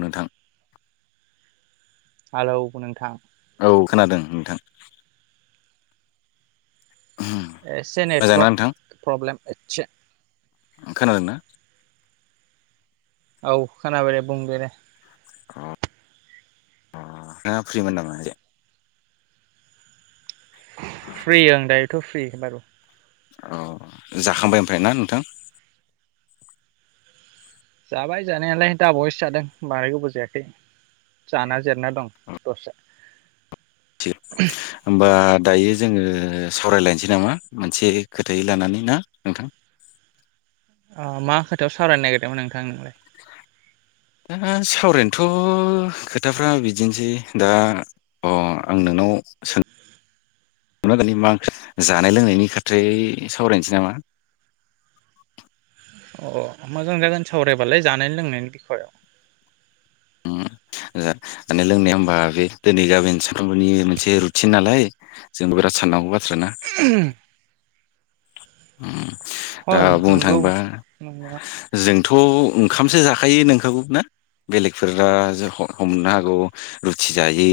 नोंथां हालै नोंथां औ खोनादों नोंथां एसे मोजांना नोंथां नेटवर्क प्रब्लेम एसे खोनादोंना? औ खोनाबायरे बुंबेरे अ अ नोंथाङा फ्रिमोन ना मा एसे? फ्रि आं दायो थ' फ्रि बारु औ, जाखांबाय ओमफ्राय ना नोंथां? जाबाय जानायालाय दााबावैसो जादों बारा गोबाव जायाखै जाना जेरना दं दसे [unintelligible] होनोमबा दायो जोङो सावरायलायनोसै नामा मोनसे खोथाय लानानै ना नोंथां? अ मा खोथायाव सावरायनो नागिरदोंमोन नोंथां? नोंलाय [unintelligible] ओरैनोथ' खोथाफ्रा बिदिनोसै दा अ आं नोंनाव सों [inaudible] मा जानाय लोंनायनि खोथायै सावरायनोसै नामा? अ मोजां जागोन सावरायबालाय जानाय लोंनायनि बिख'याव । उम ओ माने लोंनाया होनबा बे दिनै जा बेनो सानफ्रोमबोनि मोनसे रुथिन नालाय जोंबो बिराद साननांगौ बाथ [unintelligible] [unintelligible] दा हय बुंनो नंगौ थाङोबा नंनाया जों थ' ओंखामसो जाखायो नोंखागौ ना बेलेगफोरा हमनो हागौ रुथि जायो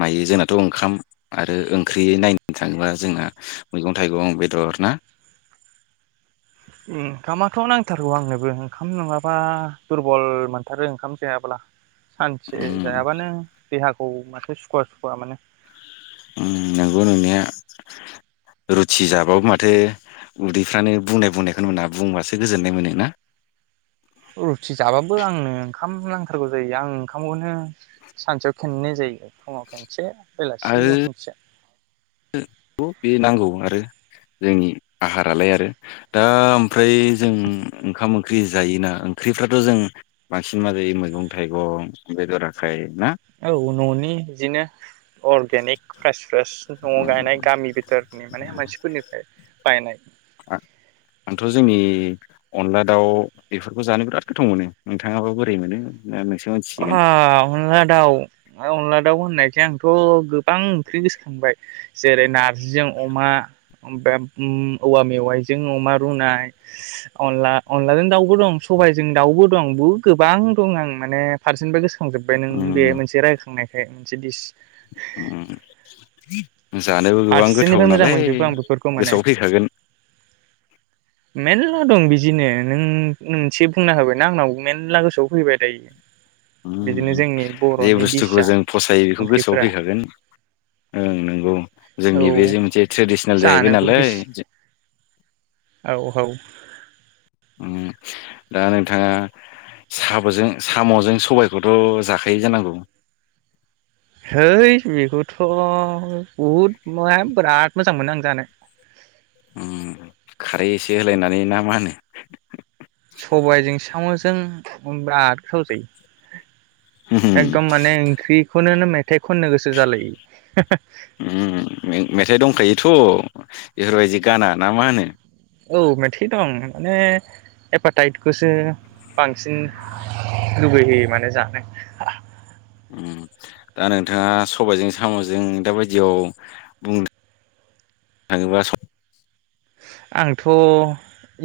मायो जोंनाथ' ओंखाम आरो ओंख्रि नायनो थाङोब्ला जोंहा मैगं थाइगं बेदर ना ओंखामाथ' नांथारगौ आंनोबो ओंखाम नङाब्ला दुरबल मोनथारो ओंखाम जायाब्ला। सानसे जायाबानो देहा खौ माथो सुखुवा सुखुवा मोनो । उम नोंगौ नोंनाया रुथि जाबाबो माथो उदैफ्रानो बुंनाय बुंनायखौनो मोना बुंबासो गोजोननाय मोनो ना? रुथि जाबाबो आंनो ओंखाम नांथारगौ जायो आं ओंखामखौनो सानसेयाव खेननै जायो फुङाव खनसे बेलासेयाव आरो खनसे । बे नांगौ आरो जोंनि आहारालाय आरो दा ओमफ्राय जों ओंखाम ओंख्रि जायोना ओंख्रिफ्राथ' जों बांसिन मा जायो मैगं थाइगं ओमफ्राय बेदर आखाय ना औ न'नि इदिनो अरगेनिक फ्रेस फ्रेस । नआव गायनाय गामि बिथोरनि माने मानसिफोरनिफ्राय बायनाय । आंथ' जोंनि अनला दाउ बेफोरखौ जानो बिराद गोथाव मोनो नोंथाङाबा बोरै मोनो? ना नोंसो मिथिसिगोन आहा अनला दाउ अनला दाउ होननायखाय आंथ' गोबां ओंख्रि गोसोखांबाय जेरै नारजिजों अमा ओमफ्राय औवा मेवाइजों अमा रुनाय अनला अनलाजों दाउबो दं सबायजों दाउबो दं बहुद गोबां दं आं माने फारसेनिफाय गोसो थांखांजोब्बाय नों बे उम मोनसे रायखांनायखाय । जेदिस उम जानोबो गोबां गोथाव फारसेनिफ्राय मोजां नालाय मोनजोबो आं बेफोरखौ माने गोसोआव फैखागोन । मेरला दं बिदिनो नों मोनसे बुंना होबायनाा आंनाव मेरला गोसोआव फैबाय दायो । उम उम जे बुस्थुखौ जों फसायो बेखौ गोसोआव ओंख्रिफोरा फैखागोन ओं नोंगौ । औ जोंनि बे जे मोनसे ट्रेडिसनेल जाहैबाय जानोबो नालाय बिस । औ औ । उम दा नोंथाङा साबजों साम'जों सबायखौथ' जाखायो जानांगौ? है बेखौथ' बुहुद मा बिराद मोजां मोनो आं जानो । उम खारै एसे होलायनानै ना मा होनो? जों [unintelligible] खौजायो । एदम माने ओंख्रिखौनोनो मे थाइ खननो गोसो जालायो । इफोरबायदि औ मेथाइ दं माने हेपाटाइटखौसो बांसिन लुबैहोयो माने जानो दा नोंथाङा सबायाइजों साम'जों दााबायदियाव बुंनो थाङोबा आंथ'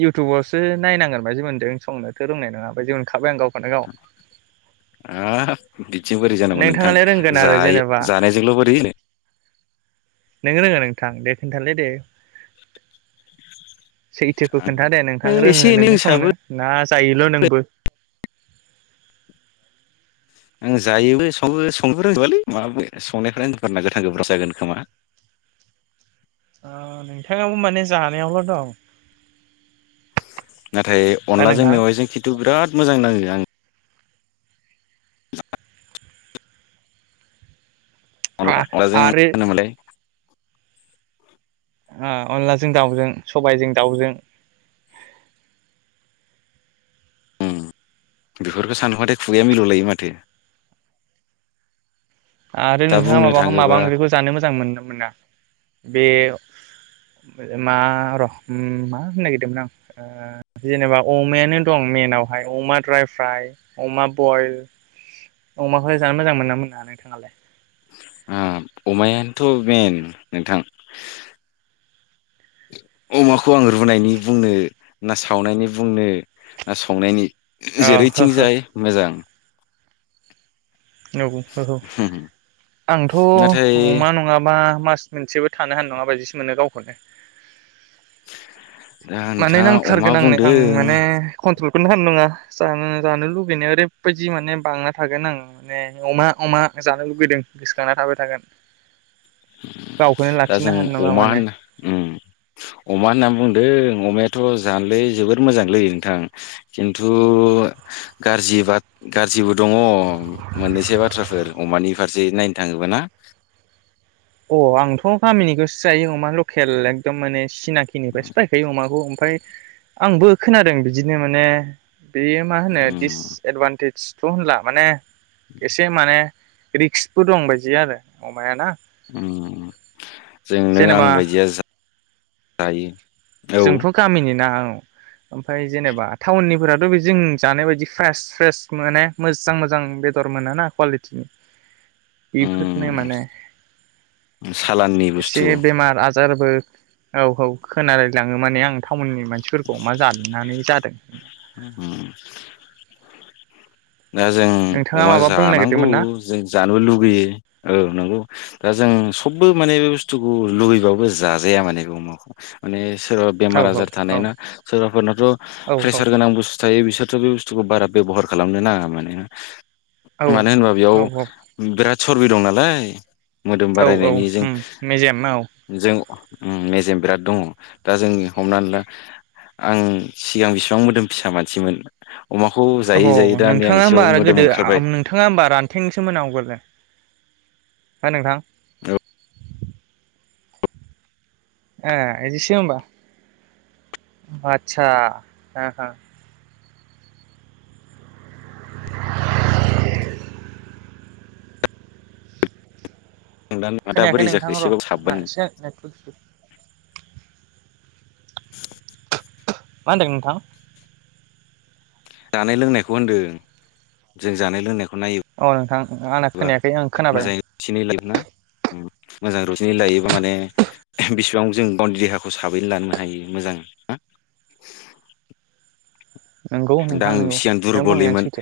इउटुबावसो नायनांगोन बादि मोनदों संनोथ' रोंनाय नङा बदिे मोनखाबाय आं गावखौ आहा बिदिजों बोरै जानांगौ नोंथां नोंथाङालाय रोंगोन आरो जायो जेनेबा जानायजोंल' बोरै होनो नों रोङो नोंथां दे खोन्थालै दे सैथोखौ आं खोन्था दे ओ नोंथां एसे रोङो एनै नोङो रोंसाबो संनो ना जायोल' नोंबो आं जायोबो संनो रोंजोबालै माबाफोर संनियि गोथां गोब्राम जागोन खोमा नोंथाङाबो माने जानायावल' दं नाथाय अनलाजों नोंथां मेवाइजों खिथु बिराद मोजां नाङो आं [unintelligible] अनला अनलाजों आरो होनोमोनलाय हा अनलाजों दाउजों सबायजों दाउजों उम बेफोरखौ सानबाथाय खुगाया मिल'लायो माथो आरो दा नोंथाङा बुंनो माबाखौ माबा थाङोबा ओंख्रिखौ जानो मोजां मोनदों मोना बे मा र' मा होननो नागिरदोंमोन ओ जेनेबा अमायानो दं मेनावहाय अमा द्राय फ्राय अमा बयल अमाखौ जानो मोजां मोनोना मोना नोंथाङालाय उम अमायानोथ' बेन नोंथां अमाखौ आं रुनायनि बुंनो ना सावनायनि बुंनो ना संनायनि औ हो जेरैथिं हो जाय मोजां औ [unintelligible] आंथ' नाथाय अमा नङाबा मास मोनसेबो थानो हानाय नङा बायदिसो मोनो गावखौनो दा माने नोंथाङा अमा नांथारगोन आंनो बुंदों आं माने कन्ट्रल [unintelligible] जानो जानो लुुबैनाया ओरैबायदि माने बांना थागोन आं ने अमा अमा जानो लुुबैदों गोसोखांना थाबाय थागोन गावखौनो दा लाखिनो जों हानाय नङा अमा माने होनना उम अमा होनना बुंदों अमायाथ' जानोलै जोबोर मोजांलै नोंथां खिन्थु गाज्रिबा गाज्रिबो दङ मोननैसो बाथ्राफोर अमानि फारसे नायनो थाङोबा ना? अ आंथ' गामिनिखौसो जायो अमा लकेल एकदम माने सिनाखिनिफ्राय बायखायो अमाखौ ओमफाय आंबो खोनादों बिदिनो माने बेयो मा होनो उम दिसएदभान्टेज सिथ होला माने एसे माने रिक्सबो दं बादि आरो अमायाना उम जों नों आं जेनेबा बायदिया जायो औ जोंथ गामिनि ना औ ओमफ्राय जेनेबा टाउननिफोराथ बे जों जानाय बायदि फ्रेस फ्रेस मोने मोजां मोजां बेदर मोनाना कुवालिटिनि बेफोरनो उम माने सालाननि एसे बुस्थु बेमार आजारबो औ औ खोनादों लाङो माने आं टाउननि मानसिफोरखौ अमा जानानै जादों दा दा जों नोंथाङा अमा माबा बुंनो जानांगौ नागिरदोंमोन ना जों जानोबो लुगैयो औ नंगौ दा जों सबबो माने बे बुस्थुखौ लुबैबाबो जाजाया माने बे अमाखौ माने सोरबा औ बेमार आजार थानाय औ ना सोरबाफोरनाथ औ प्रेसार गोनां बुस्थु थायो बिसोर थ' बे बुस्थुखौ बारा बेबहार खालामनो ना दामाने औ मानो होनबा बेयाव औ औ बिराद सरबि दं नालाय मोदोम औ औ बारायनायनि जों उम मेजेम औ जों उम मेजेम बिराद दङ दा जों हमनानै ला आं सिगां बिसिबां मोदोम फिसा मानसिमोन अमाखौ जायै औ जायै नै आं नोंथाङा होमबा एसेबाबो आम मोदोम गोदो ओंखारबाय नोंथाङा होमबा रान्थेंसोमोन आवगोलो हो नोंथां औ ए एदिसो होमबा आतसा हो हो नंदा नङा दा खोनायाखै बोरै नोंथां जाखो र' एसेबाबो आंना साबबायनो एसे नेटवर्क [inaudible] मा होनदों नोंथां जानाय लोंनायखौ होन्दों जों जानाय लोंनायख औ नोंथां आंना खोनायाखै ओं खोनाबाय आं ना उम मोजां रुथिनै लायोबा माने बेसेबां जों बाउड्रि देहाखौ साबैनो लानो हायो मोजां ना नोंगौ दा नोंथां आं नोंगौ सिगां नों बुंनायानो दुरबलैमोन सैथो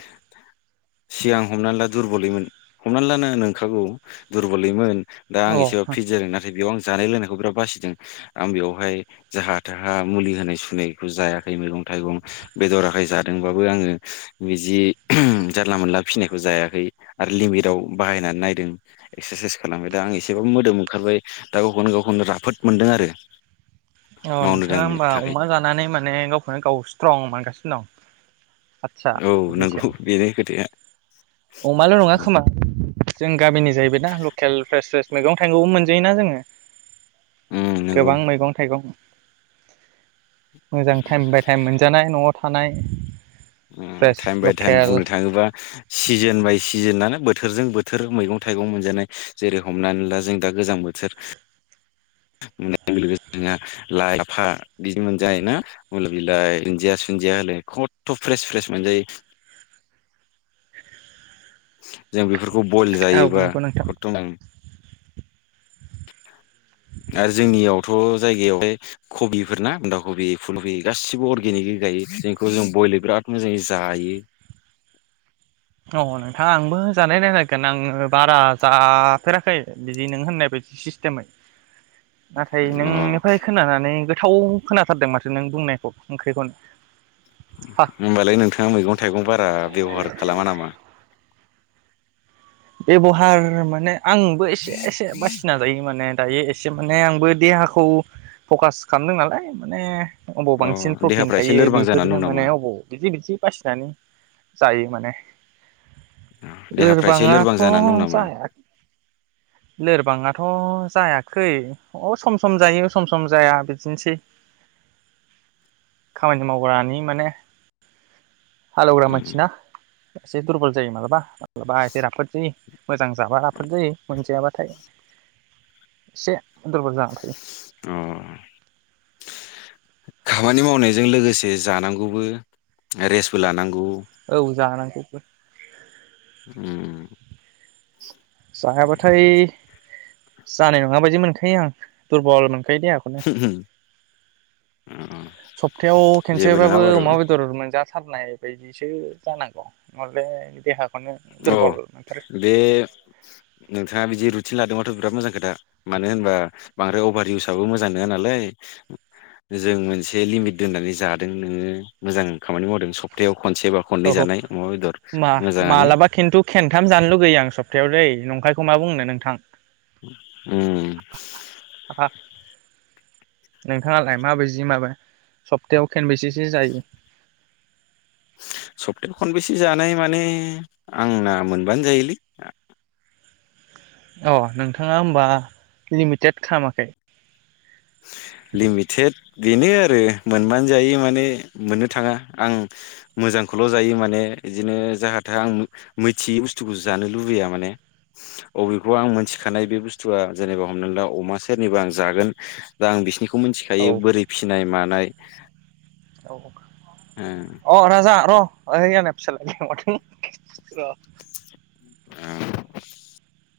सिगां हमनानै ला दुरबलैमोन हमनानै लानो नोंखागौ दुरबलैमोन दा औ आं एसेबा फिट जादों नाथाय बेयाव आं जानाय लोंनायखौ बिराद बासिदों आं बेवहाय जाहा थाहा मुलि होनाय सुनायखौ जायाखै मैगं थाइगं बेदरा थाखाय जादोंबाबो आङो बिदि जानला मोनला फिसिनायखौ जायाखै आरो लिमिटआव बाहायनानै नायदों एक्सारसाइस खालामबाय दा आं एसेबाबो मोदोम ओंखारबाय दा गावखौनो गावखौनो राफोद मोनदों आरो औ मावनो नोंथाङा दांनो होमबा थाखाय अमा जानानै माने गावखौनो गाव स्ट्रं मोनगासिनो दं आदसा औ बिदिसो नोंगौ बेनो खोथाया। अमाल' नङा खोमा जों गामिनि जाहैबाय ना लकेल फ्रेस फ्रेस मैगं थाइगंबो मोनजायोना जोङो। उम नंगौ गोबां मैगं थाइगं मोजां टाइम बाय टाइम मोनजानाय न'वाव थानाय उम फ्रेस टाइम बाय टाइम लकेल बुंनो थाङोबा सिजोन बाय सिजोनानो बोथोरजों बोथोर मैगं थाइगं मोनजानाय जेरै हमनानै ला जों दा गोजां बोथोर [unintelligible] लाइ लाफा बिदि मोनजायो ना मुल बिलाइ दुन्दिया सुन्दिया होलाय खथथ' फ्रेस फ्रेस मोनजायो जों बेफोर खौ बयल औ जायोबा नंगौ नोंथां खथथ' आरो जोंनियावथ' जायगायावहाय कबिफोरना बान्दा कबि फुलकबि गासिबो अर्गेनिक गायो जोंखौ जों बयल बिराद मोजाङै जायो। औ नोंथां आंबो जानाय नायनागोन आङो बारा जाफेराखै बिदि नों होननाय बायदि सिस्टेमै। नाथाय अ नोंनिफ्राय खोनानानै गो थाव खोनाथारदों माथो नों बुंनायखौ ओंख्रिखौनो हा होमबालाय नोंथाङा मैगं थाइगं बारा बेब'हार खालामा नामा? बेबहार माने आंबो एसे एसे बासिना जायो माने। दायो एसे माने आंबो देहाखौ फकास खामदों नालाय माने अबाव अ बांसिन प्रटिन देहाफ्रा एसे थायो लोरबां जानानै बेफोरजों दं माने नामा अबाव बिदि बिदि बासिनानै जायो माने। देहाफ्रा एसे लोरबाङा लोरबां जानानै दं थ' नामा जाया लोरबाङाथ' जायाखै अ सम सम जायो सम सम जाया बिदिनोसै खामानि मावग्रानि माने हालेवग्रा उम मानसि ना। एसे दुरबल जायो मालाबा। मालाबा एसे राफोद जायो मोजां जाबा राफोद जायो। मोनजायाबाथाय एसे दुरबल जानानै थायो। अ खामानि मावनायजों लोगोसे जानांगौबो रेस्टबो लानांगौ। औ जानां गौबो उम जाया बाथाय जानाय नङा बायदि मोनखायो आं दुरबल मोन खायो देहाखौनो। अ सप्थायाव जेबो नङा खेनसेबाबो बारु अमा बेदर मोनजा थारनाय बायदिसो जानांगौ नंङाबा हले देहा माने अ दुरबल मोनथारो। बे नोंथाङा बिदि रुटिन लादोंबाथ' बिराद मोजां खोथा मानो होनबा बांद्राय अभार इउसबो मोजां नङा नालाय जों मोनसे लिमिट दोननानै जादों नोङो मोजां खामानि मावदों सप्थायायाव खनसे बा खननै औ औ जानाय अमा बेदर मा मोजाङानो। मालाबा खिन्थु खेनथाम जानो लुगैयो आं सप्तायाव दे नंखायखौ मा बुंनो नोंथां। उम। नोंथाङालाय माबायदि माबायदि सप्थायायाव खनबेसेसो जायो। सप्टायाव खनबैसे जानाय माने आंना मोनबानो जायोलै। अ नोंथाङा होनबा लिमिटेड खालामाखै लिमिटेड बेनो आरो मोनबानो जायो माने मोननो थाङा आं मोजांखौल' जायो माने बिदिनो जाहा थाहा आं मिथियै बस्थुखौ जानो लुबैया माने अबेखौ आं मोनथिखानाय बे बस्थुआ जेनेबा हमनानै ला अमा सोरनिबा आं जागोन। दा आ बिसिनिखौ खौ औ मिथिखायो बोरै फिसिनाय मानाय। [inaudible] अ राजा र' [inaudible] औ।